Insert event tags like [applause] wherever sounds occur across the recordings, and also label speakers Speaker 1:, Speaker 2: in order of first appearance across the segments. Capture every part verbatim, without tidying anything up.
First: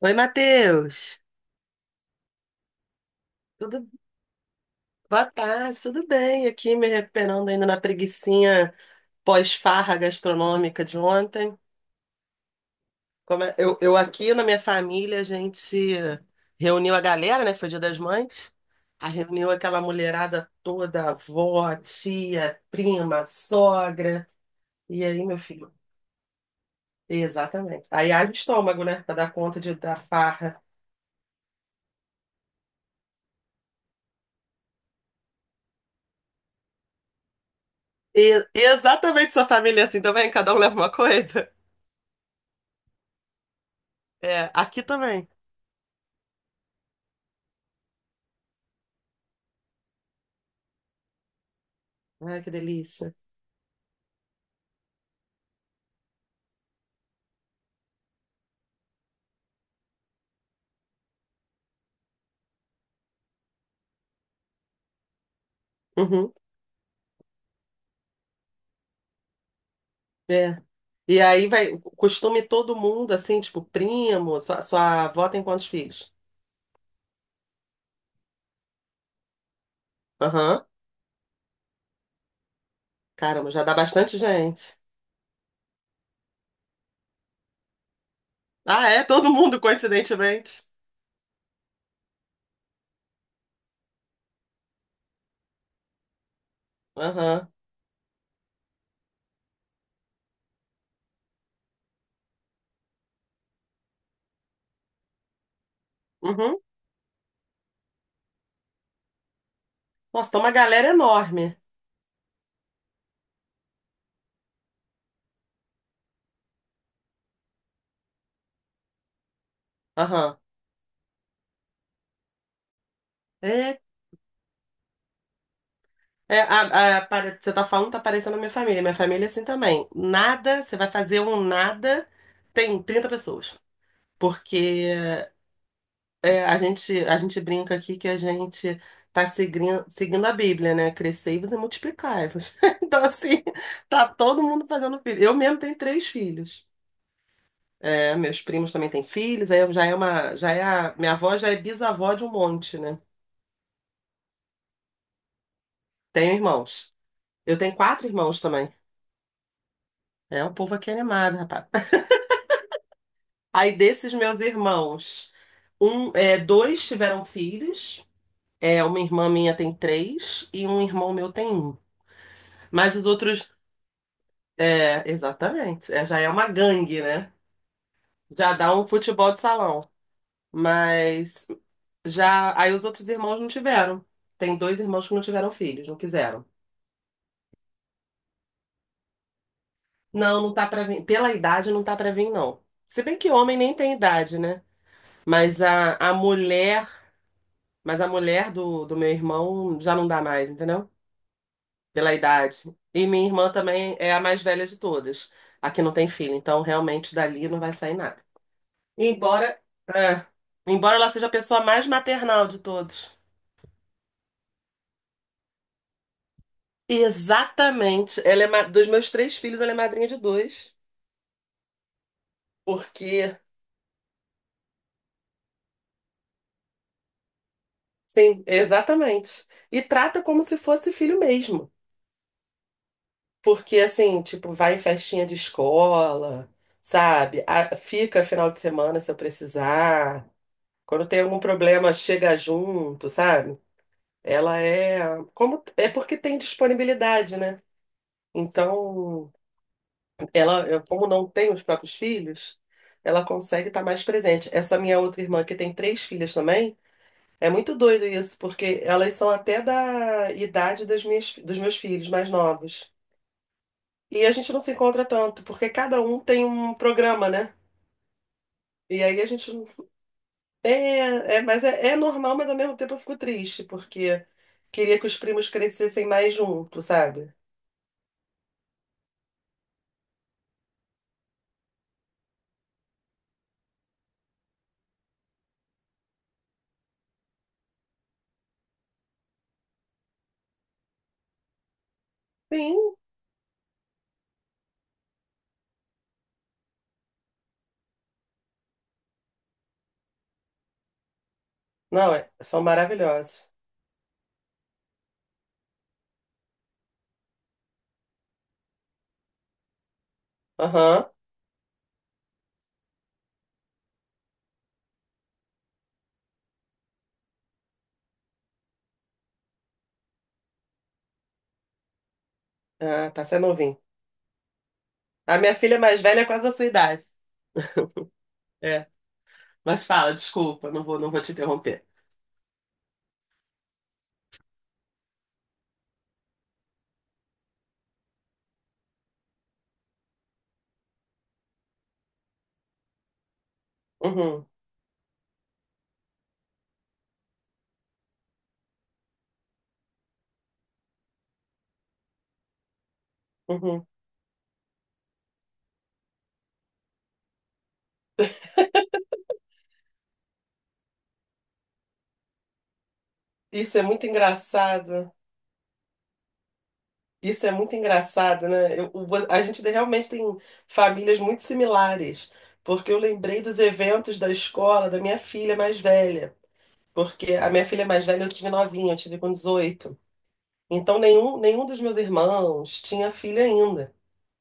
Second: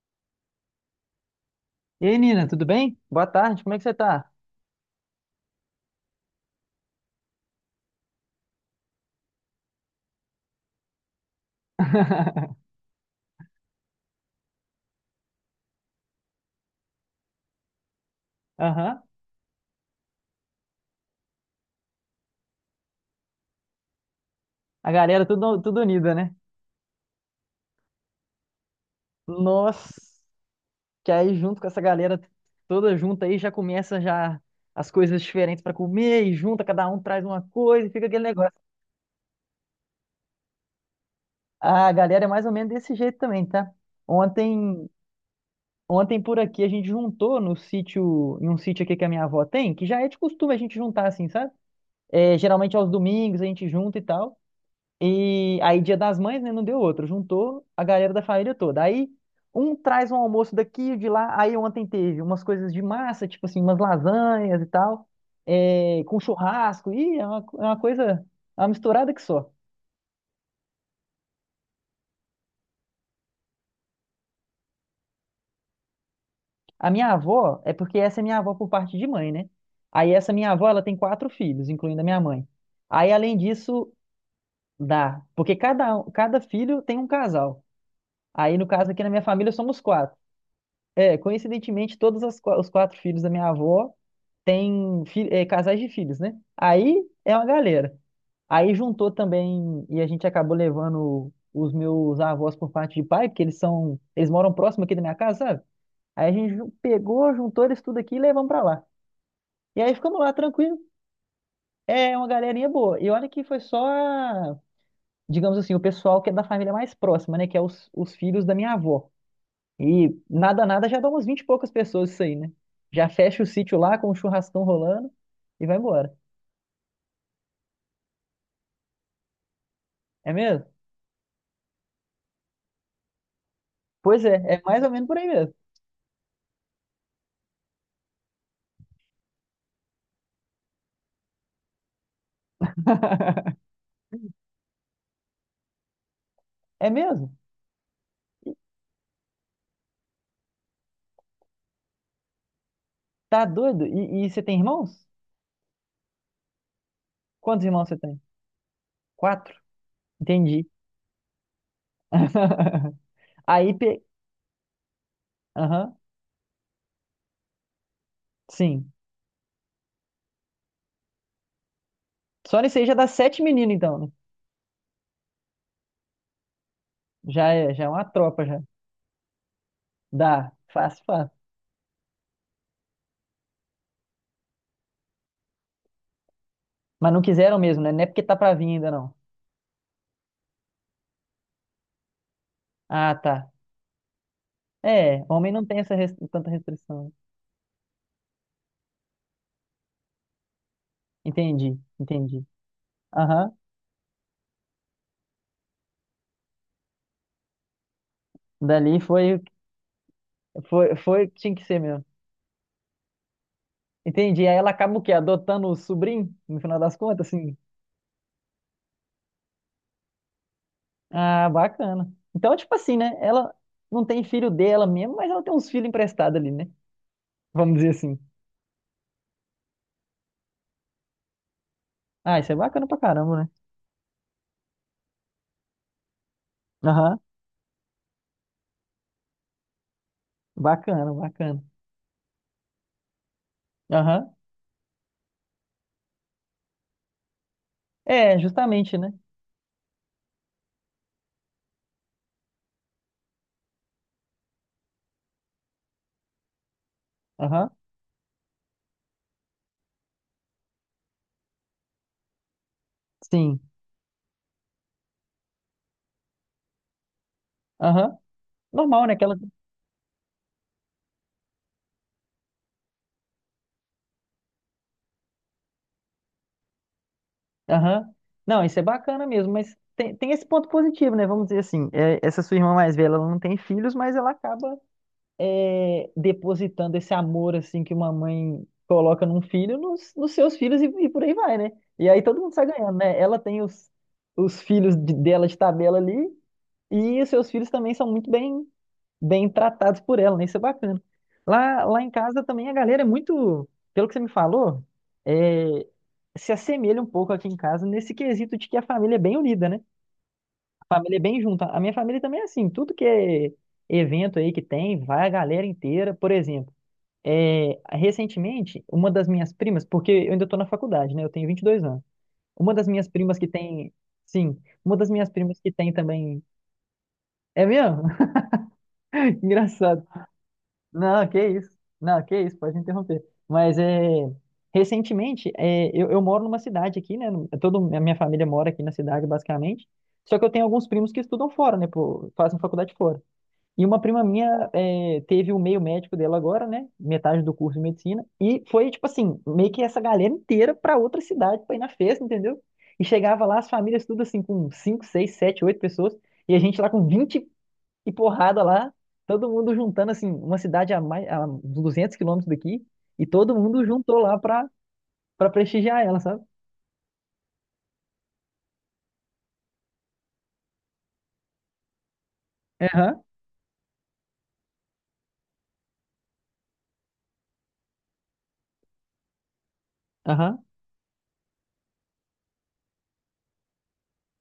Speaker 1: Oi, Matheus.
Speaker 2: E aí, Nina, tudo bem? Boa tarde, como é que
Speaker 1: Tudo.
Speaker 2: você tá?
Speaker 1: Boa tarde, tudo bem? Aqui me recuperando ainda na preguicinha pós-farra gastronômica de ontem.
Speaker 2: [laughs]
Speaker 1: Como é- eu, eu aqui na minha família, a gente reuniu a galera, né? Foi Dia das Mães.
Speaker 2: Aham.
Speaker 1: A Reuniu aquela mulherada toda, avó, tia, prima, sogra.
Speaker 2: A
Speaker 1: E aí,
Speaker 2: galera
Speaker 1: meu
Speaker 2: tudo,
Speaker 1: filho?
Speaker 2: tudo unida, né?
Speaker 1: Exatamente. Aí abre o estômago, né? Pra dar conta de, da
Speaker 2: Nossa,
Speaker 1: farra.
Speaker 2: que aí junto com essa galera toda junta aí já começa já as coisas diferentes pra comer e junta, cada um traz uma coisa e fica aquele
Speaker 1: E-
Speaker 2: negócio.
Speaker 1: exatamente, sua família é assim também? Cada um leva uma coisa?
Speaker 2: A galera é mais ou menos desse jeito também, tá?
Speaker 1: É, aqui
Speaker 2: Ontem,
Speaker 1: também.
Speaker 2: ontem por aqui a gente juntou no sítio, em um sítio aqui que a minha avó tem, que já é de costume a gente juntar assim, sabe? É,
Speaker 1: Ai, que
Speaker 2: geralmente aos
Speaker 1: delícia.
Speaker 2: domingos a gente junta e tal. E aí, Dia das Mães, né? Não deu outro. Juntou a galera da família toda. Aí, um traz um almoço daqui e de lá. Aí, ontem teve umas coisas de massa, tipo assim, umas lasanhas e tal, é, com
Speaker 1: Uhum,
Speaker 2: churrasco. Ih, é uma, é uma coisa, é uma misturada que só.
Speaker 1: é. E aí vai, costume todo mundo, assim, tipo, primo, sua, sua avó tem quantos filhos?
Speaker 2: A minha avó, é porque essa é minha avó por parte de mãe, né? Aí, essa minha
Speaker 1: Aham.
Speaker 2: avó, ela tem quatro filhos, incluindo a minha mãe. Aí, além
Speaker 1: Caramba, já dá
Speaker 2: disso,
Speaker 1: bastante gente.
Speaker 2: dá. Porque cada, um, cada filho tem um casal. Aí, no
Speaker 1: Ah,
Speaker 2: caso aqui
Speaker 1: é?
Speaker 2: na minha
Speaker 1: Todo
Speaker 2: família,
Speaker 1: mundo,
Speaker 2: somos quatro.
Speaker 1: coincidentemente.
Speaker 2: É, coincidentemente, todos as qua- os quatro filhos da minha avó têm fi- é, casais de filhos, né? Aí é uma
Speaker 1: Aham.
Speaker 2: galera. Aí juntou também, e a gente acabou levando os meus avós por parte de pai, porque eles são, eles moram próximo aqui da minha casa, sabe? Aí a gente
Speaker 1: Uhum.
Speaker 2: ju- pegou, juntou eles tudo aqui e levamos pra lá. E aí ficamos
Speaker 1: Nossa,
Speaker 2: lá
Speaker 1: tem uma
Speaker 2: tranquilo.
Speaker 1: galera enorme.
Speaker 2: É uma galerinha boa. E olha que foi só, a- digamos assim, o pessoal que é da família mais próxima, né? Que é os, os filhos da minha avó. E
Speaker 1: Aham.
Speaker 2: nada, nada, já dá umas vinte e poucas pessoas isso aí, né? Já fecha o sítio
Speaker 1: É,
Speaker 2: lá com o churrascão rolando e vai embora.
Speaker 1: é a, a- pare- Você tá falando, tá parecendo a minha família. Minha família é assim também.
Speaker 2: É
Speaker 1: Nada,
Speaker 2: mesmo?
Speaker 1: você vai fazer um nada, tem trinta pessoas.
Speaker 2: Pois é, é mais ou
Speaker 1: Porque
Speaker 2: menos por aí mesmo.
Speaker 1: É, a gente, a gente brinca aqui que a gente tá seguindo, seguindo a Bíblia, né? Crescei e você multiplicai-vos. [laughs] Então, assim, tá todo mundo fazendo filho. Eu mesmo tenho três filhos.
Speaker 2: É mesmo?
Speaker 1: É, meus primos também têm filhos, aí eu já é uma, já é a, minha avó já é bisavó de um monte, né?
Speaker 2: Tá doido? E, e você tem irmãos?
Speaker 1: Tenho irmãos. Eu
Speaker 2: Quantos
Speaker 1: tenho
Speaker 2: irmãos você
Speaker 1: quatro
Speaker 2: tem?
Speaker 1: irmãos também.
Speaker 2: Quatro?
Speaker 1: É, o
Speaker 2: Entendi.
Speaker 1: povo aqui é animado, rapaz.
Speaker 2: [laughs]
Speaker 1: [laughs]
Speaker 2: Aí,
Speaker 1: Aí
Speaker 2: pe...
Speaker 1: desses meus irmãos,
Speaker 2: Aham,
Speaker 1: um, é, dois tiveram filhos. É,
Speaker 2: sim.
Speaker 1: uma irmã minha tem três e um irmão meu tem um.
Speaker 2: Só nisso aí já
Speaker 1: Mas
Speaker 2: dá
Speaker 1: os
Speaker 2: sete
Speaker 1: outros
Speaker 2: meninos, então, né?
Speaker 1: É, exatamente. É, já é uma gangue, né?
Speaker 2: Já é, já é uma tropa,
Speaker 1: Já
Speaker 2: já.
Speaker 1: dá um futebol de salão.
Speaker 2: Dá, fácil, fácil.
Speaker 1: Mas já. Aí os outros irmãos não tiveram. Tem dois irmãos que não tiveram filhos, não quiseram.
Speaker 2: Mas não quiseram mesmo, né? Não é porque tá pra vir ainda, não.
Speaker 1: Não, não tá pra vir. Pela idade não tá pra vir, não. Se
Speaker 2: Ah,
Speaker 1: bem que
Speaker 2: tá.
Speaker 1: homem nem tem idade, né?
Speaker 2: É, homem
Speaker 1: Mas
Speaker 2: não tem essa
Speaker 1: a, a
Speaker 2: res- tanta
Speaker 1: mulher.
Speaker 2: restrição. Né?
Speaker 1: Mas a mulher do, do meu irmão já não dá mais, entendeu?
Speaker 2: Entendi,
Speaker 1: Pela
Speaker 2: entendi.
Speaker 1: idade. E minha irmã
Speaker 2: Aham.
Speaker 1: também é a mais velha de todas. Aqui não tem filho, então realmente dali não vai sair nada.
Speaker 2: Dali foi,
Speaker 1: Embora, é,
Speaker 2: foi,
Speaker 1: embora ela
Speaker 2: foi
Speaker 1: seja
Speaker 2: o
Speaker 1: a
Speaker 2: que tinha
Speaker 1: pessoa
Speaker 2: que ser
Speaker 1: mais
Speaker 2: mesmo.
Speaker 1: maternal de todos.
Speaker 2: Entendi. Aí ela acaba o quê? Adotando o sobrinho, no final das contas, assim.
Speaker 1: Exatamente. Ela é ma- dos meus três filhos, ela é madrinha de dois.
Speaker 2: Ah, bacana. Então, tipo assim, né?
Speaker 1: Porque,
Speaker 2: Ela não tem filho dela mesmo, mas ela tem uns filhos emprestados ali, né? Vamos dizer assim.
Speaker 1: sim, exatamente. E trata como se fosse filho mesmo.
Speaker 2: Ah, isso é bacana pra caramba, né?
Speaker 1: Porque, assim, tipo, vai em festinha de escola,
Speaker 2: Aham.
Speaker 1: sabe? A- Fica final de semana se eu precisar. Quando
Speaker 2: Bacana,
Speaker 1: tem algum
Speaker 2: bacana.
Speaker 1: problema, chega junto, sabe?
Speaker 2: Aham.
Speaker 1: Ela é. Como, é porque tem disponibilidade, né?
Speaker 2: É, justamente, né?
Speaker 1: Então. Ela, eu- como não tem os próprios filhos, ela consegue estar mais presente. Essa minha outra irmã, que tem três filhas também, é
Speaker 2: Aham.
Speaker 1: muito doido isso, porque elas são até da idade das minhas, dos meus filhos mais novos.
Speaker 2: Sim.
Speaker 1: E a gente não se encontra tanto, porque cada um tem um programa, né?
Speaker 2: Aham.
Speaker 1: E
Speaker 2: Normal, né?
Speaker 1: aí a
Speaker 2: Aquela...
Speaker 1: gente. Não- É, é, mas é, é normal, mas ao mesmo tempo eu fico triste, porque queria que os primos crescessem mais juntos, sabe?
Speaker 2: Aham. Não, isso é bacana mesmo, mas tem, tem esse ponto positivo, né? Vamos dizer assim. É, essa sua irmã mais velha, ela não tem filhos, mas ela acaba é, depositando esse amor assim que uma mãe coloca num filho nos, nos, seus filhos e, e por aí vai, né? E aí todo mundo sai
Speaker 1: Sim.
Speaker 2: ganhando, né? Ela tem os, os filhos de- dela de tabela ali e os seus filhos também são muito bem bem tratados por ela, né? Isso é bacana. Lá, lá em
Speaker 1: Não, é-
Speaker 2: casa
Speaker 1: são
Speaker 2: também a galera é
Speaker 1: maravilhosos.
Speaker 2: muito, pelo que você me falou, é, se assemelha um pouco aqui em casa nesse quesito de que a família é bem unida, né? A
Speaker 1: Aham.
Speaker 2: família é bem junta. A minha família também é assim, tudo que é evento aí que tem, vai a galera inteira, por exemplo. É, recentemente, uma das minhas primas, porque eu ainda estou na faculdade, né? Eu tenho vinte e dois anos. Uma das minhas
Speaker 1: Ah, tá
Speaker 2: primas que
Speaker 1: sendo novinho.
Speaker 2: tem, sim, uma das minhas
Speaker 1: A minha
Speaker 2: primas que
Speaker 1: filha
Speaker 2: tem
Speaker 1: mais velha é
Speaker 2: também.
Speaker 1: quase a sua idade.
Speaker 2: É mesmo?
Speaker 1: É.
Speaker 2: [laughs]
Speaker 1: Mas
Speaker 2: Engraçado.
Speaker 1: fala, desculpa, não vou, não vou
Speaker 2: Não,
Speaker 1: te
Speaker 2: que isso.
Speaker 1: interromper.
Speaker 2: Não, que isso, pode interromper. Mas é, recentemente, é, eu, eu moro numa cidade aqui, né? no- Toda a minha família mora aqui na cidade, basicamente. Só que eu tenho alguns primos que estudam fora, né? pô, fazem faculdade fora. E uma prima
Speaker 1: Uhum,
Speaker 2: minha é, teve o meio médico dela agora, né? Metade do curso de medicina. E foi, tipo assim, meio que essa galera inteira pra outra cidade pra ir na festa, entendeu? E chegava lá, as
Speaker 1: uhum.
Speaker 2: famílias tudo assim, com cinco seis sete oito pessoas. E a gente lá com vinte e porrada lá. Todo mundo juntando, assim, uma cidade a mais, a duzentos quilômetros daqui. E todo
Speaker 1: Isso é
Speaker 2: mundo
Speaker 1: muito
Speaker 2: juntou lá pra,
Speaker 1: engraçado.
Speaker 2: pra prestigiar ela, sabe?
Speaker 1: Isso é muito engraçado, né? Eu- o- a gente realmente tem famílias muito similares, porque eu
Speaker 2: Aham,
Speaker 1: lembrei dos eventos da escola da minha filha mais velha, porque a minha filha mais velha eu tive novinha, eu tive com dezoito.
Speaker 2: aham,
Speaker 1: Então nenhum, nenhum dos meus irmãos tinha filho ainda.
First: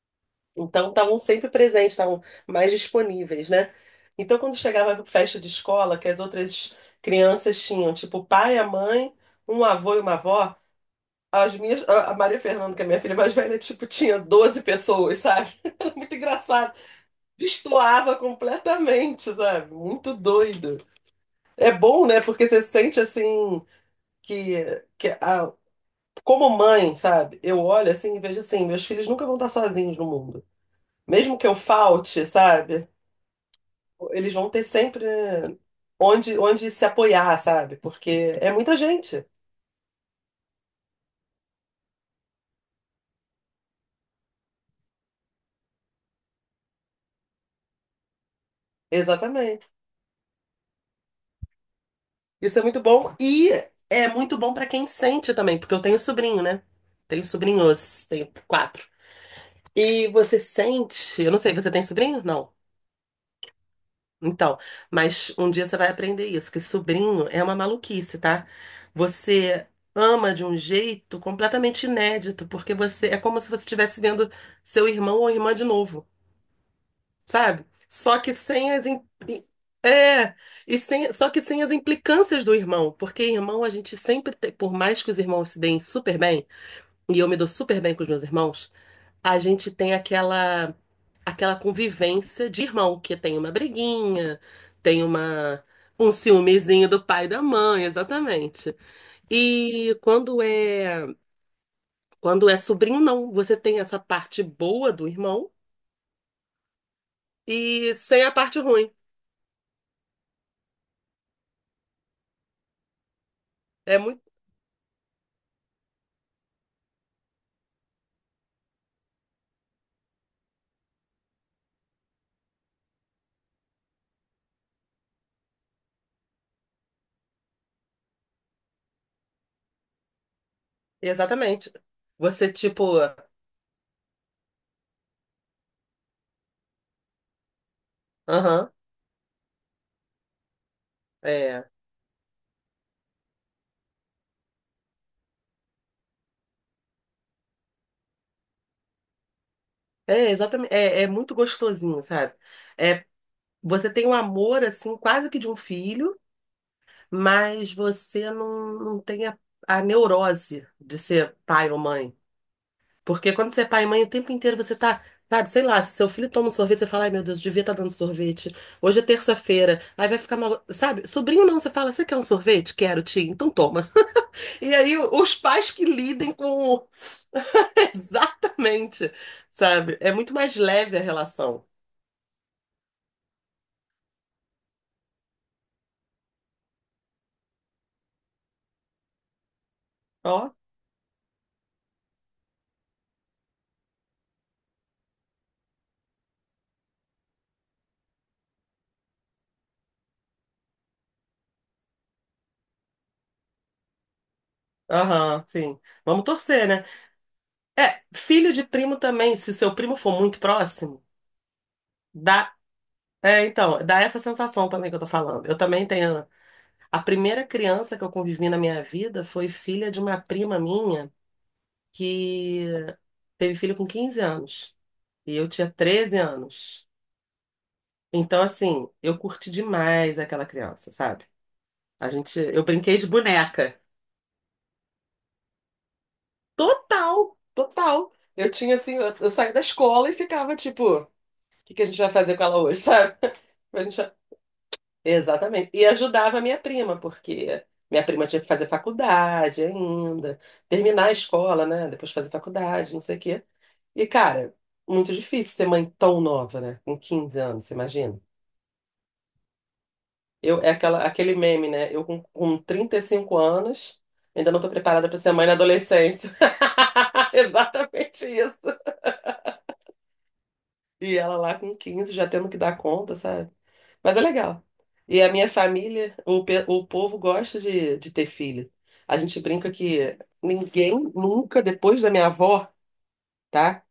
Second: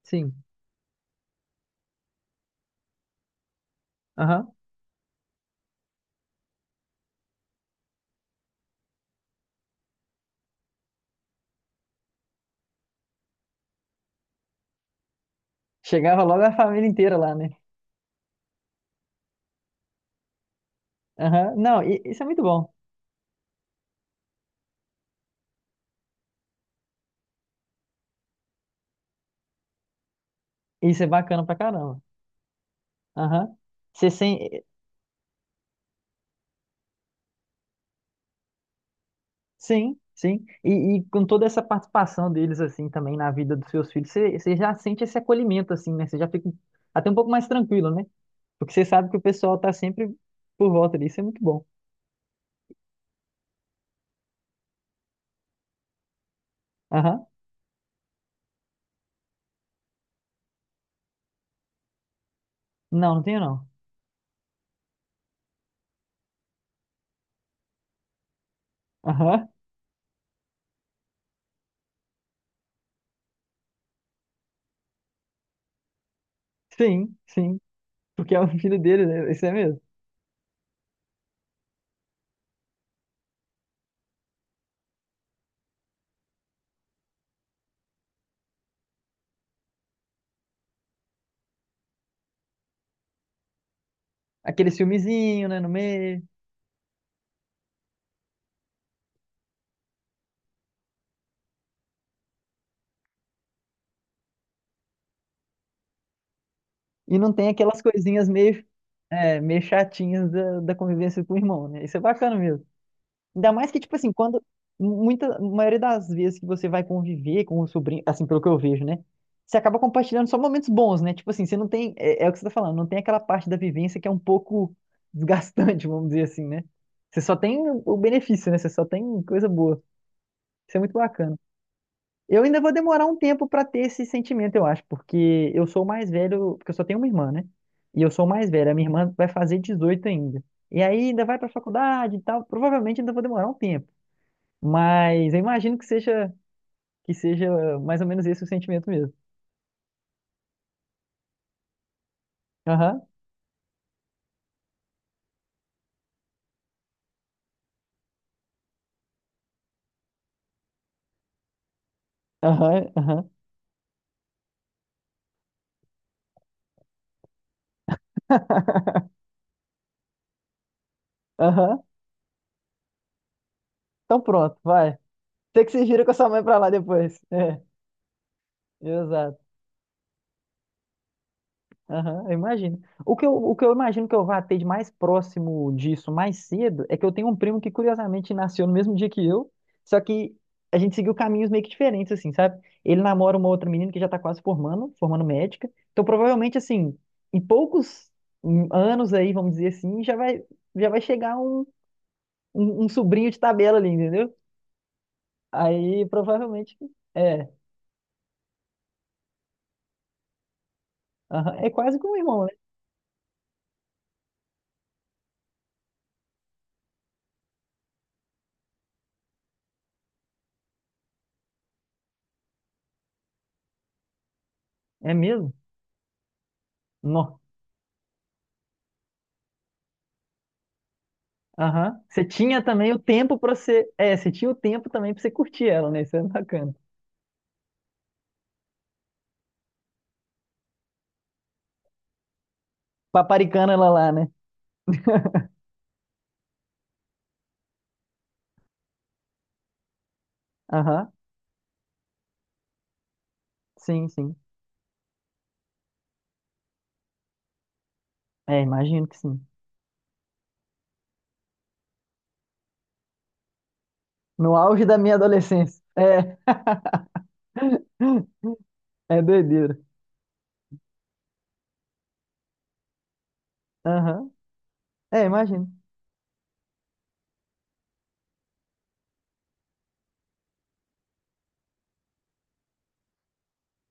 Speaker 2: sim,
Speaker 1: Então estavam sempre presentes, estavam mais disponíveis, né? Então
Speaker 2: aham.
Speaker 1: quando chegava a festa de escola, que as outras crianças tinham, tipo, o pai, a mãe, um avô e uma avó, as minhas, a a Maria Fernanda, que é minha filha mais velha, tipo, tinha doze pessoas, sabe? [laughs] Era muito
Speaker 2: Chegava logo a
Speaker 1: engraçado.
Speaker 2: família inteira lá, né?
Speaker 1: Destoava completamente, sabe? Muito doido.
Speaker 2: Aham.
Speaker 1: É
Speaker 2: Não, e-
Speaker 1: bom, né?
Speaker 2: isso é muito
Speaker 1: Porque você
Speaker 2: bom.
Speaker 1: sente assim que, que a, como mãe, sabe? Eu olho assim e vejo assim, meus filhos nunca vão estar sozinhos no mundo.
Speaker 2: Isso é
Speaker 1: Mesmo
Speaker 2: bacana
Speaker 1: que
Speaker 2: pra
Speaker 1: eu
Speaker 2: caramba.
Speaker 1: falte, sabe?
Speaker 2: Aham. Você
Speaker 1: Eles vão
Speaker 2: sem...
Speaker 1: ter sempre onde, onde se apoiar, sabe? Porque é muita gente.
Speaker 2: Sim, sim. E, e com toda essa participação deles, assim, também na vida dos seus filhos, você, você já sente esse acolhimento, assim, né? Você já fica até um pouco mais tranquilo, né? Porque você sabe que o pessoal
Speaker 1: Exatamente.
Speaker 2: tá sempre por volta disso, é muito bom.
Speaker 1: Isso é muito bom e é muito bom para quem sente também, porque eu tenho sobrinho, né? Tenho
Speaker 2: Aham.
Speaker 1: sobrinhos, tenho quatro. E você sente, eu não sei, você tem sobrinho? Não.
Speaker 2: Não, não tenho não.
Speaker 1: Então, mas um dia você vai aprender isso, que sobrinho é uma maluquice, tá?
Speaker 2: Aham.
Speaker 1: Você ama de um jeito completamente inédito, porque você é como se você estivesse vendo seu irmão ou irmã de novo,
Speaker 2: Sim, sim.
Speaker 1: sabe? Só que
Speaker 2: Porque é o
Speaker 1: sem
Speaker 2: filho
Speaker 1: as im-
Speaker 2: dele, né? Isso
Speaker 1: e-
Speaker 2: é mesmo.
Speaker 1: é, e sem, só que sem as implicâncias do irmão, porque irmão a gente sempre tem, por mais que os irmãos se deem super bem, e eu me dou super bem com os meus irmãos, a gente tem aquela aquela convivência de irmão, que tem uma briguinha,
Speaker 2: Aquele
Speaker 1: tem
Speaker 2: filmezinho, né,
Speaker 1: uma
Speaker 2: no
Speaker 1: um
Speaker 2: meio.
Speaker 1: ciúmezinho do pai e da mãe, exatamente. E quando é quando é sobrinho, não, você tem essa parte boa do irmão
Speaker 2: E não tem aquelas
Speaker 1: e sem
Speaker 2: coisinhas
Speaker 1: a parte
Speaker 2: meio,
Speaker 1: ruim.
Speaker 2: é, meio chatinhas da, da convivência com o irmão, né? Isso é bacana mesmo. Ainda mais que, tipo
Speaker 1: É
Speaker 2: assim, quando. Muita, a maioria das vezes que você vai conviver com o sobrinho, assim, pelo que eu vejo, né? Você acaba compartilhando só momentos bons, né? Tipo assim, você não tem. É, é o que você tá falando, não tem aquela parte da vivência que é um pouco desgastante, [laughs] vamos dizer assim, né? Você só tem o benefício, né? Você só tem coisa boa. Isso é muito bacana.
Speaker 1: Exatamente.
Speaker 2: Eu
Speaker 1: Você,
Speaker 2: ainda vou
Speaker 1: tipo,
Speaker 2: demorar um tempo pra ter esse sentimento, eu acho, porque eu sou o mais velho, porque eu só tenho uma irmã, né? E eu sou o mais
Speaker 1: aham,
Speaker 2: velho, a minha irmã vai fazer dezoito ainda. E aí ainda vai pra
Speaker 1: é.
Speaker 2: faculdade e tal, provavelmente ainda vou demorar um tempo. Mas eu imagino que seja que seja mais ou menos esse o sentimento mesmo.
Speaker 1: É, exatamente. É, é muito gostosinho, sabe?
Speaker 2: Aham,
Speaker 1: É, você tem um amor, assim, quase que de um filho, mas você não, não tem a, a neurose de ser pai ou mãe.
Speaker 2: aham, aham,
Speaker 1: Porque quando você é pai e mãe, o tempo inteiro você tá, sabe, sei lá, se seu filho toma um sorvete, você fala, ai meu Deus, devia estar dando sorvete. Hoje é terça-feira, aí vai ficar mal. Sabe, sobrinho não, você
Speaker 2: aham.
Speaker 1: fala, você quer um sorvete? Quero, tia, então toma.
Speaker 2: Então pronto,
Speaker 1: E
Speaker 2: vai.
Speaker 1: aí os
Speaker 2: Tem
Speaker 1: pais
Speaker 2: que
Speaker 1: que
Speaker 2: se gira com a sua
Speaker 1: lidem
Speaker 2: mãe pra lá
Speaker 1: com
Speaker 2: depois. É,
Speaker 1: [laughs] Exatamente,
Speaker 2: exato.
Speaker 1: sabe? É muito mais leve a relação.
Speaker 2: Aham, eu imagino. O que eu, o que eu imagino que eu vá ter de mais próximo disso mais cedo é que eu tenho um primo que curiosamente nasceu no mesmo dia que eu, só que
Speaker 1: Ó,
Speaker 2: a gente seguiu caminhos meio que diferentes, assim, sabe? Ele namora uma outra menina que já tá quase formando, formando médica. Então, provavelmente, assim, em poucos hum, anos aí, vamos dizer assim, já vai, já vai, chegar um, um, um sobrinho de tabela ali, entendeu?
Speaker 1: aham, sim.
Speaker 2: Aí,
Speaker 1: Vamos torcer,
Speaker 2: provavelmente,
Speaker 1: né?
Speaker 2: é,
Speaker 1: É, filho de primo também, se seu primo for muito próximo,
Speaker 2: aham, é quase como um irmão, né?
Speaker 1: dá. É, então, dá essa sensação também que eu tô falando. Eu também tenho. A primeira criança que eu convivi na minha vida foi filha de uma prima minha que teve filho com quinze anos.
Speaker 2: É
Speaker 1: E eu
Speaker 2: mesmo?
Speaker 1: tinha treze anos.
Speaker 2: Nó.
Speaker 1: Então, assim, eu curti demais aquela criança, sabe?
Speaker 2: Aham.
Speaker 1: A
Speaker 2: Você
Speaker 1: gente,
Speaker 2: tinha
Speaker 1: eu
Speaker 2: também
Speaker 1: brinquei
Speaker 2: o
Speaker 1: de
Speaker 2: tempo pra
Speaker 1: boneca.
Speaker 2: você. É, você tinha o tempo também pra você curtir ela, né? Isso é bacana.
Speaker 1: Total, total. Eu tinha assim, eu, eu saí da escola e ficava tipo, o que que a gente vai fazer com ela hoje, sabe? [laughs]
Speaker 2: Paparicando
Speaker 1: A
Speaker 2: ela
Speaker 1: gente...
Speaker 2: lá,
Speaker 1: vai-
Speaker 2: né?
Speaker 1: Exatamente. E ajudava a minha prima, porque minha prima tinha que fazer faculdade ainda, terminar
Speaker 2: Aham.
Speaker 1: a escola, né? Depois fazer faculdade, não sei o quê. E,
Speaker 2: Sim, sim.
Speaker 1: cara, muito difícil ser mãe tão nova, né? Com quinze anos, você imagina?
Speaker 2: É, imagino que sim.
Speaker 1: Eu, é aquela, aquele meme, né? Eu com, com trinta e cinco anos, ainda
Speaker 2: No
Speaker 1: não tô
Speaker 2: auge da
Speaker 1: preparada
Speaker 2: minha
Speaker 1: para ser mãe na
Speaker 2: adolescência.
Speaker 1: adolescência.
Speaker 2: É.
Speaker 1: [laughs] Exatamente isso.
Speaker 2: [laughs] É doideira.
Speaker 1: E ela lá com quinze já tendo que dar conta, sabe? Mas é
Speaker 2: Aham.
Speaker 1: legal. E
Speaker 2: É,
Speaker 1: a minha
Speaker 2: imagino.
Speaker 1: família, o, pe- o povo gosta de, de ter filho. A gente brinca que ninguém nunca, depois da minha avó, tá?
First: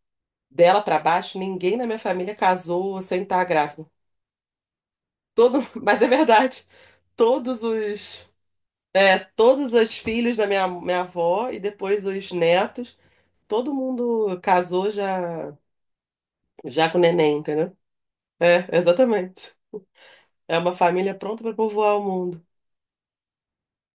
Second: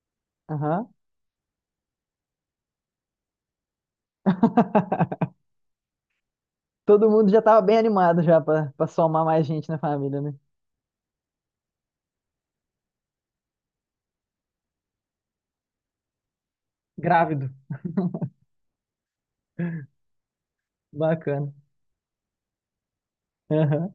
Speaker 1: Dela
Speaker 2: Aham.
Speaker 1: pra baixo, ninguém na minha família casou sem estar grávida.
Speaker 2: [laughs]
Speaker 1: Todo, [laughs] mas é verdade.
Speaker 2: Todo mundo já tava
Speaker 1: Todos
Speaker 2: bem animado
Speaker 1: os,
Speaker 2: já pra, pra
Speaker 1: é,
Speaker 2: somar mais gente
Speaker 1: todos
Speaker 2: na
Speaker 1: os
Speaker 2: família, né?
Speaker 1: filhos da minha, minha avó e depois os netos, todo mundo casou já, já com neném,
Speaker 2: Grávido.
Speaker 1: entendeu? É, exatamente. É uma família pronta
Speaker 2: Bacana.
Speaker 1: para povoar o mundo.
Speaker 2: Aham.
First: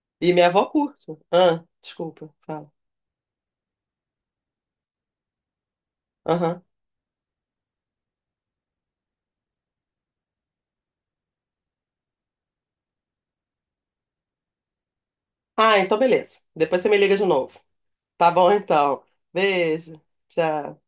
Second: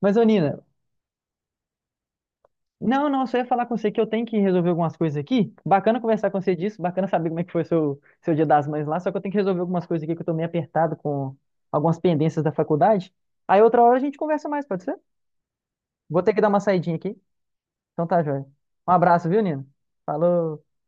Speaker 2: Mas, ô
Speaker 1: E minha
Speaker 2: Nina,
Speaker 1: avó curte. Ah, desculpa, fala.
Speaker 2: não, não, só ia falar com você que eu tenho que resolver algumas coisas aqui. Bacana conversar com você
Speaker 1: Aham.
Speaker 2: disso, bacana saber como é que foi seu, seu Dia das Mães lá, só que eu tenho que resolver algumas coisas aqui que eu tô meio apertado com algumas pendências da faculdade. Aí outra hora a gente conversa mais, pode ser?
Speaker 1: Ah, então
Speaker 2: Vou ter que
Speaker 1: beleza.
Speaker 2: dar uma
Speaker 1: Depois você
Speaker 2: saidinha
Speaker 1: me liga
Speaker 2: aqui.
Speaker 1: de novo.
Speaker 2: Então tá,
Speaker 1: Tá
Speaker 2: joia.
Speaker 1: bom,
Speaker 2: Um
Speaker 1: então.
Speaker 2: abraço, viu, Nino?
Speaker 1: Beijo.
Speaker 2: Falou.
Speaker 1: Tchau.